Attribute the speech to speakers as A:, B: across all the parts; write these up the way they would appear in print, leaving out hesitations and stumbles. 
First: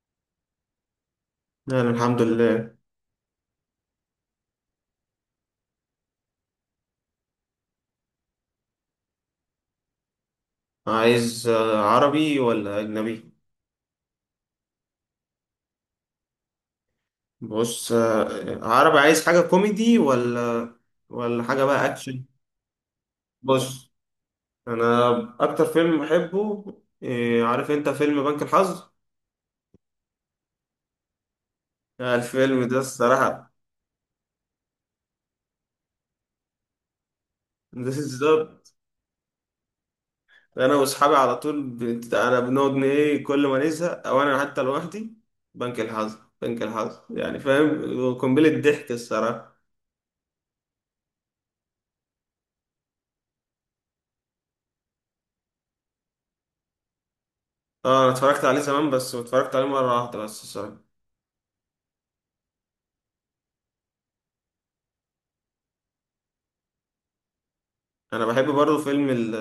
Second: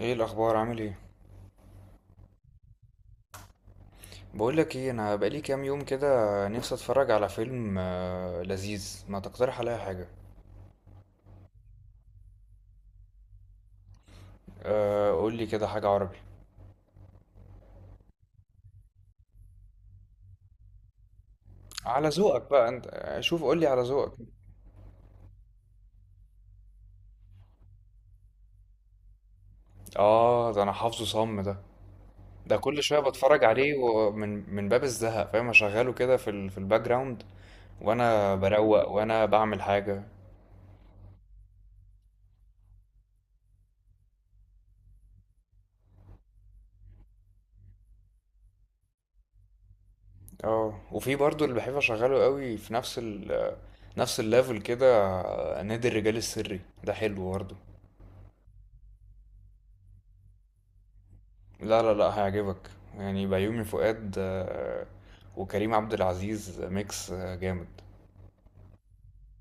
A: ايه الاخبار؟ عامل ايه؟
B: أنا الحمد لله.
A: بقول لك ايه، انا بقالي كام يوم كده نفسي اتفرج على فيلم لذيذ. ما تقترح عليا حاجه؟
B: عايز عربي ولا أجنبي؟
A: قول لي كده حاجه عربي.
B: بص، عربي، عايز حاجة كوميدي ولا حاجة بقى
A: على
B: أكشن؟
A: ذوقك بقى انت، شوف قول لي على
B: بص،
A: ذوقك.
B: أنا أكتر فيلم بحبه، عارف أنت فيلم بنك الحظ؟
A: اه، ده انا حافظه صم ده. ده
B: الفيلم ده
A: كل شويه بتفرج
B: الصراحة
A: عليه، ومن باب الزهق، فاهم؟ اشغله كده في الباك جراوند. وانا
B: بالظبط.
A: بروق وانا بعمل حاجه.
B: أنا وأصحابي على طول أنا بنقعد إيه، كل ما نزهق أو أنا حتى لوحدي، بنك الحظ يعني، فاهم، قنبلة ضحك الصراحة.
A: اه، وفي برضو اللي بحب اشغله قوي في نفس الليفل كده. نادي الرجال السري ده حلو برضه.
B: اه، انا اتفرجت عليه زمان بس اتفرجت عليه مرة واحدة بس الصراحة.
A: لا لا لا، هيعجبك. يعني بيومي فؤاد، وكريم عبد العزيز، ميكس جامد.
B: انا بحب برضه فيلم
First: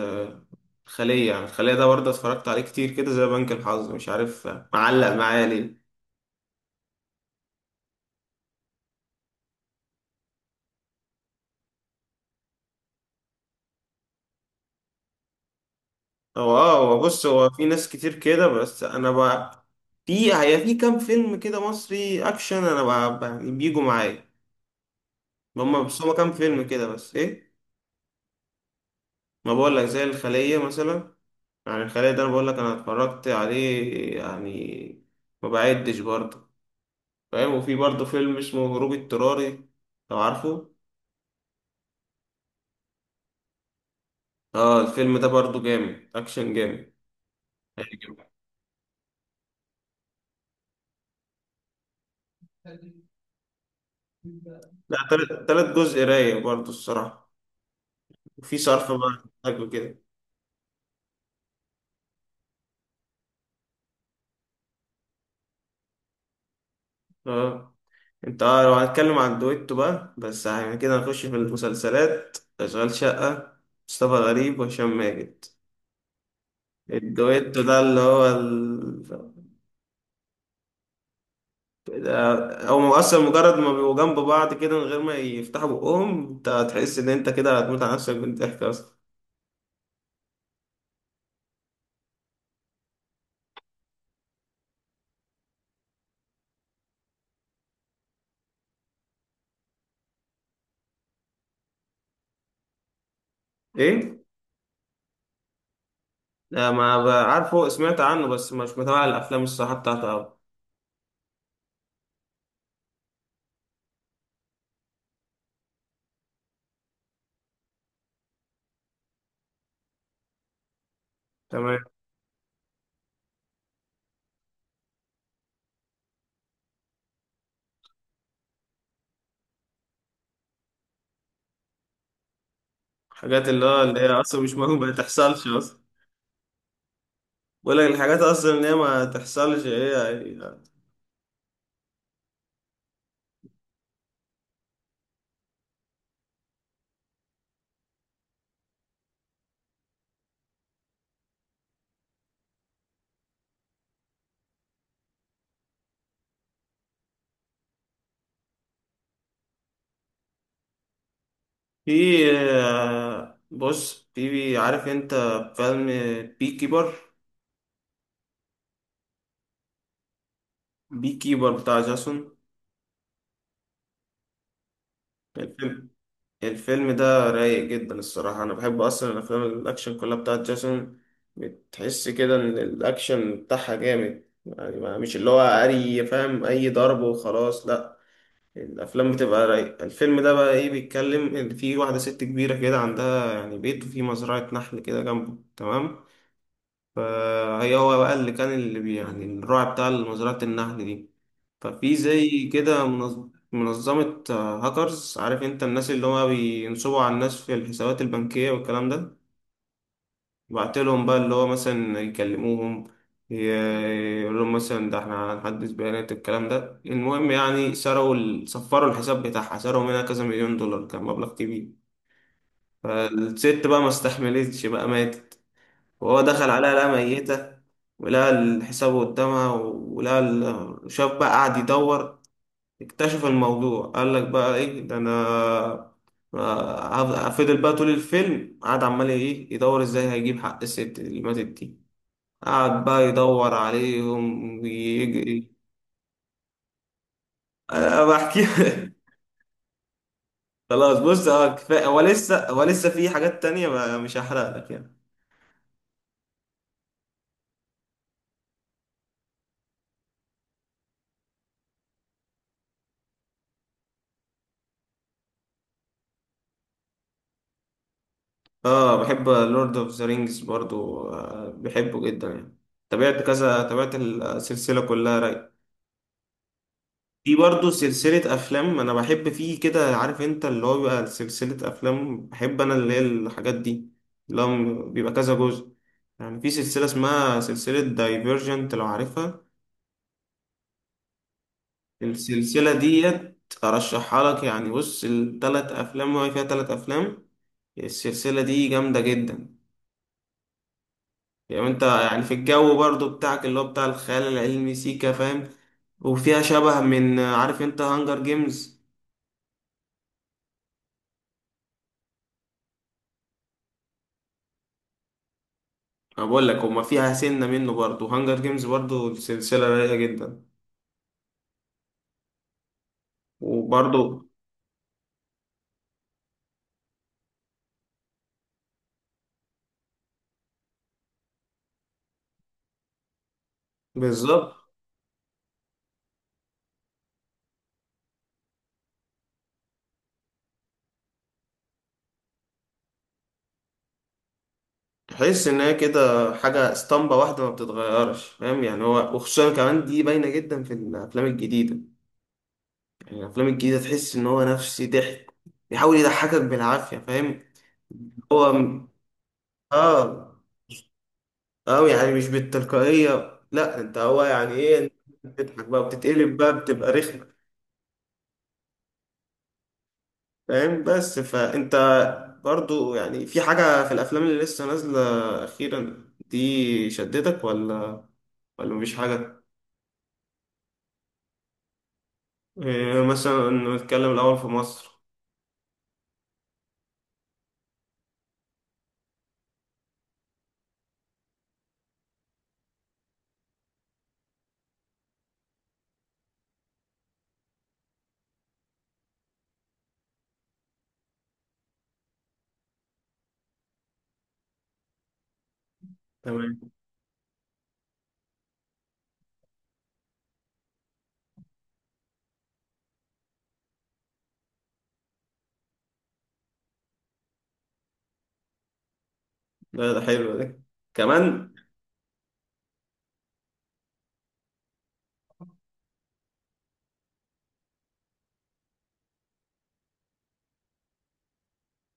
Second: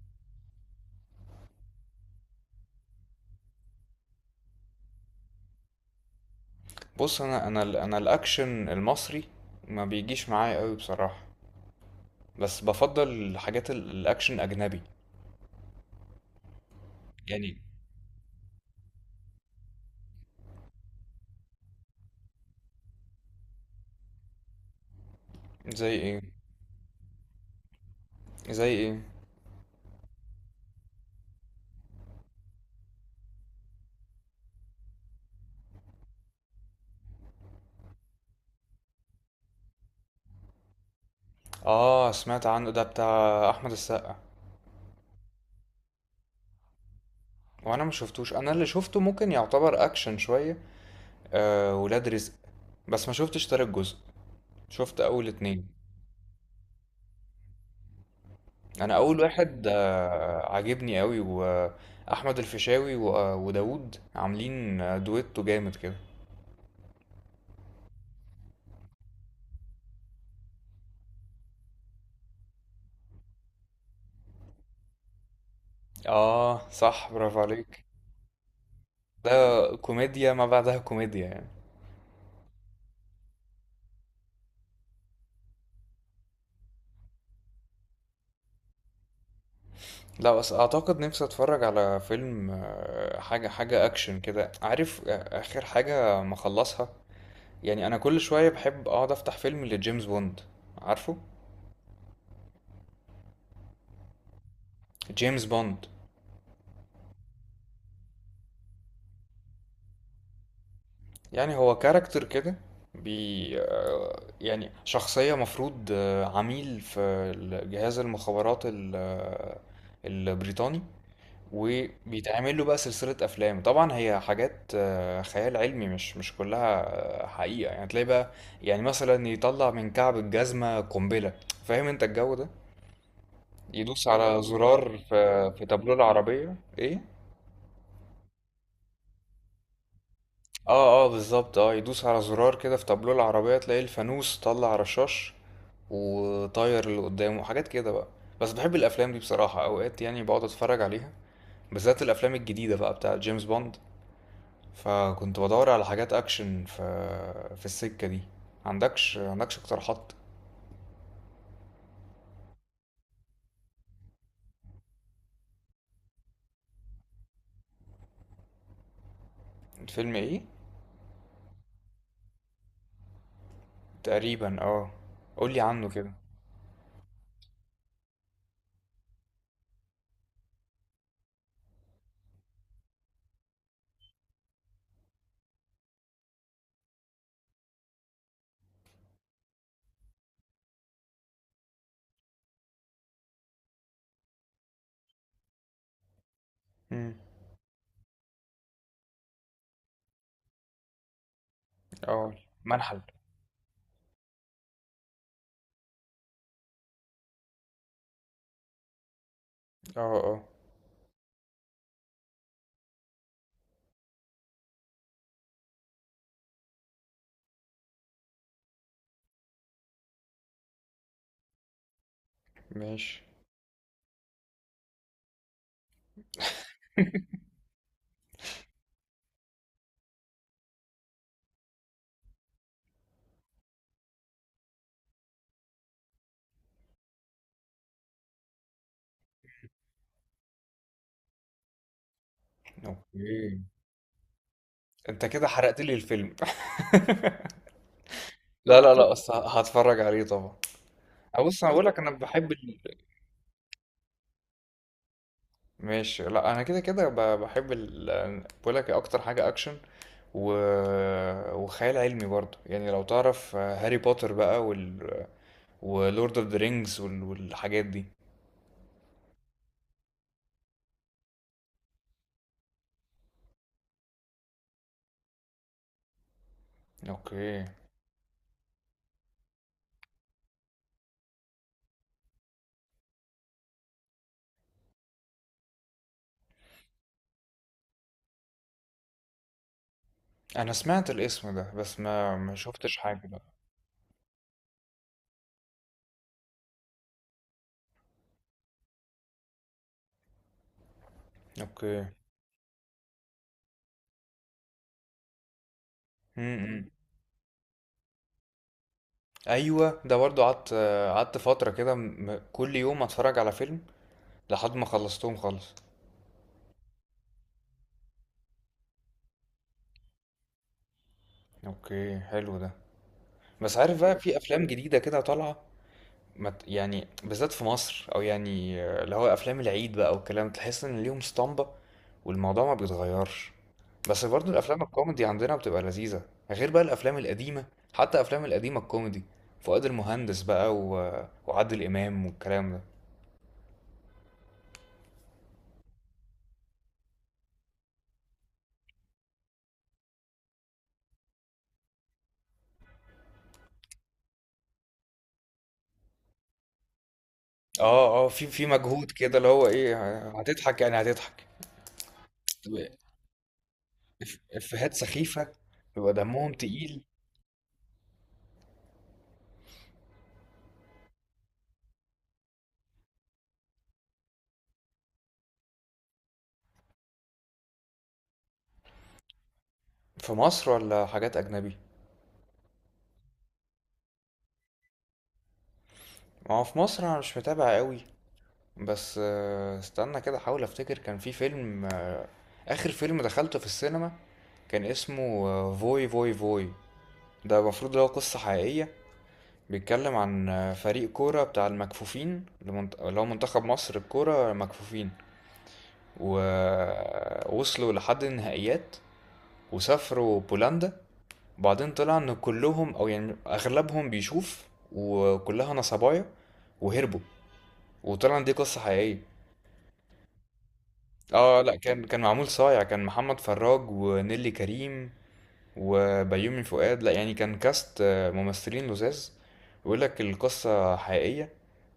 B: الخلية، يعني الخلية ده برضه اتفرجت عليه كتير كده زي بنك الحظ، مش عارف معلق معايا ليه.
A: بص، انا الاكشن المصري ما بيجيش معايا قوي بصراحة، بس بفضل الاكشن اجنبي.
B: هو بص، هو
A: يعني
B: في ناس كتير كده بس انا بقى، في في كام فيلم كده مصري اكشن انا بقى يعني بيجوا معايا. هما
A: زي
B: بس هما
A: ايه؟
B: كام فيلم كده، بس ايه،
A: زي ايه؟
B: ما بقول لك زي الخلية مثلا. يعني الخلية ده انا بقول لك انا اتفرجت عليه، يعني ما بعدش برضه، فاهم. وفي برضه فيلم اسمه هروب اضطراري، لو عارفه.
A: اه سمعت عنه، ده بتاع احمد السقا.
B: اه، الفيلم ده برضو جامد، اكشن جامد،
A: وانا ما
B: هيعجبك.
A: شفتوش. انا اللي شفته ممكن يعتبر اكشن شوية، آه، ولاد رزق. بس ما شفتش تالت جزء،
B: لا،
A: شفت اول
B: تلات
A: اتنين.
B: تلات جزء رايق برضو الصراحة، وفي صرف
A: انا اول
B: بقى
A: واحد
B: حاجة كده.
A: عاجبني قوي، واحمد الفيشاوي وداوود عاملين دويتو جامد كده.
B: اه، انت اه، لو هنتكلم عن دويتو بقى، بس يعني كده هنخش في المسلسلات، اشغال شقة، مصطفى غريب وهشام ماجد،
A: اه صح، برافو
B: الدويتو ده
A: عليك.
B: اللي هو ال...
A: ده كوميديا ما بعدها كوميديا يعني.
B: هو اصلا مجرد ما بيبقوا جنب بعض كده من غير ما يفتحوا بقهم انت هتحس ان انت كده هتموت على نفسك من الضحك اصلا.
A: لا بس اعتقد نفسي اتفرج على فيلم، حاجه اكشن كده، عارف؟ اخر حاجه مخلصها يعني. انا كل شويه بحب اقعد افتح فيلم لجيمس بوند، عارفه؟
B: ايه؟
A: جيمس بوند
B: لا ما ب- عارفه، سمعت عنه بس مش متابع الافلام الصراحه بتاعته أوي.
A: يعني هو كاركتر كده، بي آه، يعني شخصية مفروض عميل في جهاز المخابرات البريطاني.
B: تمام.
A: وبيتعمل له بقى سلسلة أفلام، طبعا هي حاجات خيال علمي، مش كلها حقيقة يعني. تلاقي بقى يعني مثلا يطلع من كعب الجزمة قنبلة، فاهم انت الجو ده؟
B: حاجات اللي هو اللي هي
A: يدوس
B: اصلا
A: على
B: مش مهم ما
A: زرار
B: تحصلش
A: في
B: اصلا.
A: تابلوه العربية، ايه؟
B: بقول لك الحاجات اصلا اللي هي ما تحصلش، هي-
A: اه اه بالظبط، اه يدوس على زرار كده في تابلو العربية، تلاقي الفانوس طلع رشاش وطاير اللي قدامه، وحاجات كده بقى. بس بحب الافلام دي بصراحة، اوقات يعني بقعد اتفرج عليها، بالذات الافلام الجديدة بقى بتاعة جيمس بوند. فكنت بدور على حاجات اكشن في السكة دي. عندكش اقتراحات؟
B: في بص، في، عارف انت، فيلم بي كيبر.
A: فيلم ايه؟
B: بي كيبر بتاع جاسون.
A: تقريبا اه. قولي عنه كده.
B: الفيلم ده رايق جدا الصراحة. أنا بحب أصلا الأفلام الأكشن كلها بتاعت جاسون. بتحس كده إن الأكشن بتاعها جامد يعني مش اللي هو أي، فاهم، أي ضرب وخلاص، لأ، الأفلام بتبقى رايقة. الفيلم ده بقى إيه، بيتكلم إن في واحدة ست كبيرة كده عندها يعني بيت وفي مزرعة نحل كده جنبه، تمام.
A: امم.
B: فهي، هو بقى اللي كان اللي بي- يعني الراعي بتاع مزرعة النحل دي. ففي
A: اه.
B: زي كده
A: منحل.
B: منظمة هاكرز، عارف انت الناس اللي هو بينصبوا على الناس في الحسابات البنكية والكلام ده.
A: اه اه.
B: بعتلهم بقى اللي هو مثلا يكلموهم، ي- يقول لهم مثلا ده احنا هنحدث بيانات الكلام ده، المهم يعني سرقوا صفروا الحساب بتاعها، سرقوا منها كذا مليون دولار، كان مبلغ كبير.
A: ماشي.
B: فالست بقى ما استحملتش بقى، ماتت، وهو دخل عليها لقى ميتة، ولقى الحساب قدامها، ولقى شاف بقى، قعد يدور، اكتشف الموضوع، قال لك بقى ايه ده انا، فضل بقى طول الفيلم قعد عمال ايه يدور ازاي هيجيب حق الست اللي ماتت دي، قعد بقى يدور
A: اوكي.
B: عليهم
A: انت كده
B: ويجري.
A: حرقت لي الفيلم.
B: انا بحكي
A: لا لا لا، أصل هتفرج عليه طبعا.
B: خلاص بص، هو
A: بص انا
B: كفايه،
A: بقول لك
B: هو
A: انا
B: لسه
A: بحب
B: هو
A: ال...
B: لسه في حاجات تانية بقى، مش هحرق لك يعني.
A: ماشي، لا انا كده كده بحب ال... بقول لك، اكتر حاجه اكشن و... وخيال علمي برضه يعني. لو تعرف هاري بوتر بقى وال... ولورد اوف ذا رينجز وال... والحاجات دي.
B: اه، بحب لورد اوف ذا رينجز برضو، آه، بحبه جدا يعني، تابعت كذا، تابعت السلسلة كلها، راي. في
A: اوكي.
B: برضو سلسلة أفلام أنا بحب فيه كده، عارف أنت اللي هو بيبقى سلسلة أفلام بحب أنا اللي هي الحاجات دي، اللي هو بيبقى كذا جزء. يعني في سلسلة اسمها سلسلة دايفيرجنت لو عارفها.
A: انا سمعت الاسم ده بس ما
B: السلسلة
A: شفتش حاجه
B: ديت
A: بقى.
B: أرشحها لك. يعني بص، التلات أفلام، هو فيها تلات أفلام، السلسلة دي جامدة جدا. يعني انت
A: اوكي.
B: يعني في الجو برضو بتاعك اللي هو بتاع الخيال العلمي، سيكا، فاهم. وفيها شبه
A: امم،
B: من، عارف انت، هانجر جيمز.
A: ايوه ده برضه قعدت. قعدت فتره كده، م... كل يوم اتفرج على فيلم لحد ما خلصتهم خالص.
B: انا بقول لك هما فيها سنة منه برضو، هانجر جيمز برضو سلسلة رايقة جدا.
A: اوكي، حلو ده. بس عارف
B: وبرضو،
A: بقى، في افلام جديده كده طالعه، ما ت- يعني بالذات في مصر، او يعني اللي هو افلام العيد بقى والكلام، تحس ان ليهم اسطمبه والموضوع ما بيتغيرش. بس برضو
B: بالظبط،
A: الافلام الكوميدي عندنا بتبقى لذيذه، غير بقى الافلام القديمه، حتى افلام القديمه الكوميدي، فؤاد المهندس بقى و... وعادل امام والكلام ده.
B: تحس ان هي كده حاجة اسطمبة واحدة ما بتتغيرش، فاهم، يعني هو، وخصوصا كمان دي باينة جدا في الافلام الجديدة. يعني الافلام الجديدة تحس ان هو نفسي ضحك، بيحاول يضحكك بالعافية، فاهم.
A: اه اه،
B: هو
A: في مجهود كده اللي هو ايه،
B: اه،
A: هتضحك يعني هتضحك.
B: أوي يعني، مش
A: طب
B: بالتلقائية، لا، أنت هو يعني إيه أنت
A: افيهات سخيفه،
B: بتضحك بقى،
A: بيبقى
B: بتتقلب
A: دمهم
B: بقى، بتبقى
A: تقيل.
B: رخمة، فاهم، بس فأنت برضو يعني في حاجة في الأفلام اللي لسه نازلة أخيرا دي، شدتك ولا مفيش حاجة؟
A: في مصر ولا حاجات اجنبي؟
B: إيه مثلا؟ نتكلم الأول في مصر.
A: ما هو في مصر انا مش متابع قوي، بس استنى كده احاول افتكر. كان في فيلم، اخر فيلم دخلته في السينما، كان اسمه فوي فوي فوي. ده المفروض اللي هو قصة حقيقية، بيتكلم عن فريق كورة بتاع المكفوفين، اللي هو منتخب مصر الكورة مكفوفين،
B: تمام.
A: ووصلوا لحد النهائيات وسافروا بولندا. وبعدين طلع ان كلهم او يعني اغلبهم بيشوف، وكلها نصبايا وهربوا، وطلع ان دي قصة حقيقية.
B: ده حلو ده، كمان.
A: اه لا كان، كان معمول صايع، كان محمد فراج ونيلي كريم وبيومي فؤاد، لا يعني كان كاست ممثلين لذاذ. بيقول لك القصة حقيقية،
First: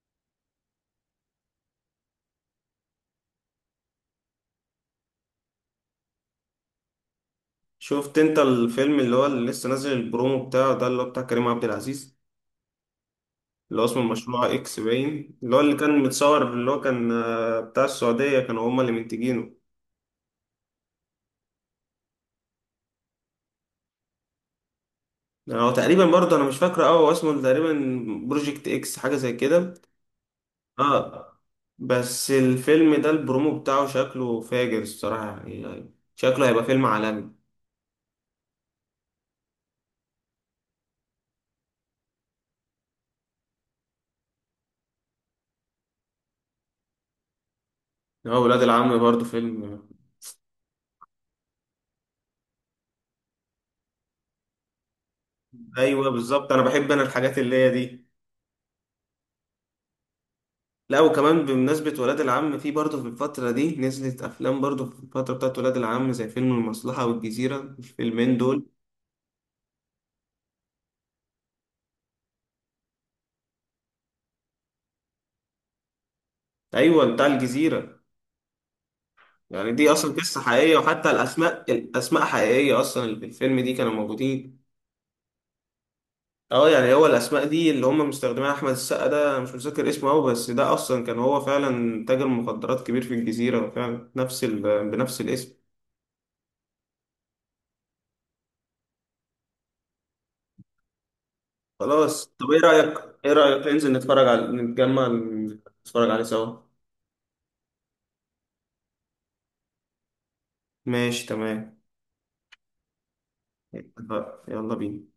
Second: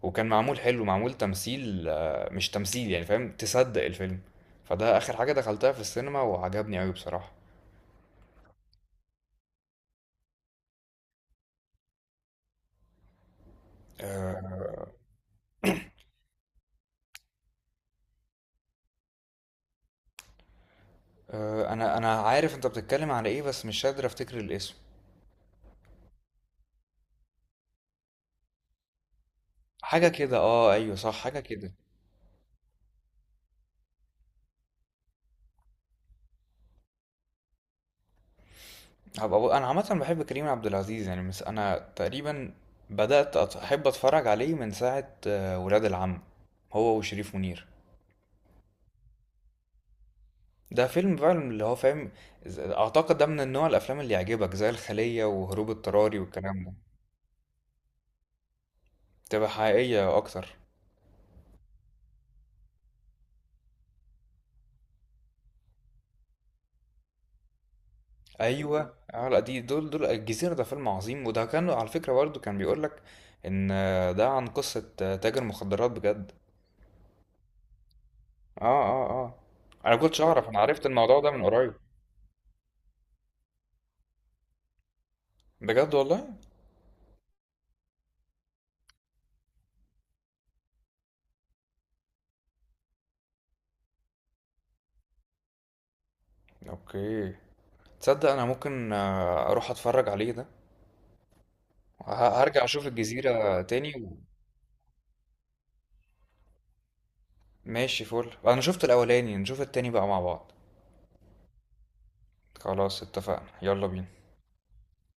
A: وكان معمول حلو، معمول تمثيل مش تمثيل يعني، فاهم؟ تصدق الفيلم. فده آخر حاجة دخلتها في السينما وعجبني أوي بصراحة.
B: شفت أنت الفيلم اللي هو اللي لسه نازل البرومو بتاعه ده اللي هو بتاع كريم عبد العزيز، اللي هو اسمه المشروع
A: آه
B: اكس باين، اللي هو اللي كان متصور، اللي هو كان بتاع السعودية، كانوا هما اللي منتجينه.
A: آه، أنا عارف أنت بتتكلم على إيه، بس مش قادر أفتكر الاسم.
B: يعني هو تقريبا برضه انا مش فاكره قوي، هو اسمه تقريبا بروجكت اكس، حاجة زي كده.
A: حاجة كده، اه أيوه صح،
B: اه،
A: حاجة كده.
B: بس الفيلم ده البرومو بتاعه شكله فاجر الصراحة، يعني شكله هيبقى فيلم عالمي.
A: انا عامه بحب كريم عبد العزيز يعني، مس انا تقريبا احب اتفرج عليه من ساعه ولاد العم، هو وشريف منير.
B: هو ولاد العم برضه فيلم.
A: ده فيلم فعلا اللي هو فاهم، اعتقد ده من النوع الافلام اللي يعجبك زي الخليه وهروب
B: ايوه
A: اضطراري
B: بالظبط، انا
A: والكلام ده،
B: بحب انا الحاجات اللي هي دي.
A: تبقى حقيقيه اكتر.
B: لا وكمان بمناسبة ولاد العم، في برضه في الفترة دي نزلت أفلام برضه في الفترة بتاعت ولاد العم زي فيلم المصلحة والجزيرة، الفيلمين دول.
A: ايوه اه لا، دي دول الجزيره ده فيلم عظيم، وده كان على فكره برضه، كان بيقول لك ان ده عن قصه تاجر مخدرات بجد.
B: ايوه، بتاع الجزيره.
A: اه اه اه.
B: يعني دي
A: انا
B: اصلا
A: كنتش
B: قصه
A: اعرف، انا
B: حقيقيه،
A: عرفت
B: وحتى
A: الموضوع ده من
B: الاسماء،
A: قريب،
B: الاسماء حقيقيه اصلا اللي في الفيلم دي كانوا موجودين.
A: بجد والله.
B: اه، يعني هو الاسماء دي اللي هم مستخدمينها، احمد السقا ده أنا مش متذكر اسمه قوي، بس ده اصلا كان هو فعلا تاجر مخدرات كبير في الجزيره فعلا، نفس ال... بنفس الاسم.
A: اوكي، تصدق انا ممكن اروح اتفرج عليه ده،
B: خلاص طب ايه
A: هرجع اشوف
B: رايك، ايه
A: الجزيرة
B: رايك ننزل
A: تاني و...
B: نتفرج على، نتجمع نتفرج عليه سوا.
A: ماشي، فل، انا شفت الاولاني نشوف التاني بقى مع بعض.
B: ماشي تمام.
A: خلاص اتفقنا، يلا بينا.
B: اتفقنا. يلا بينا.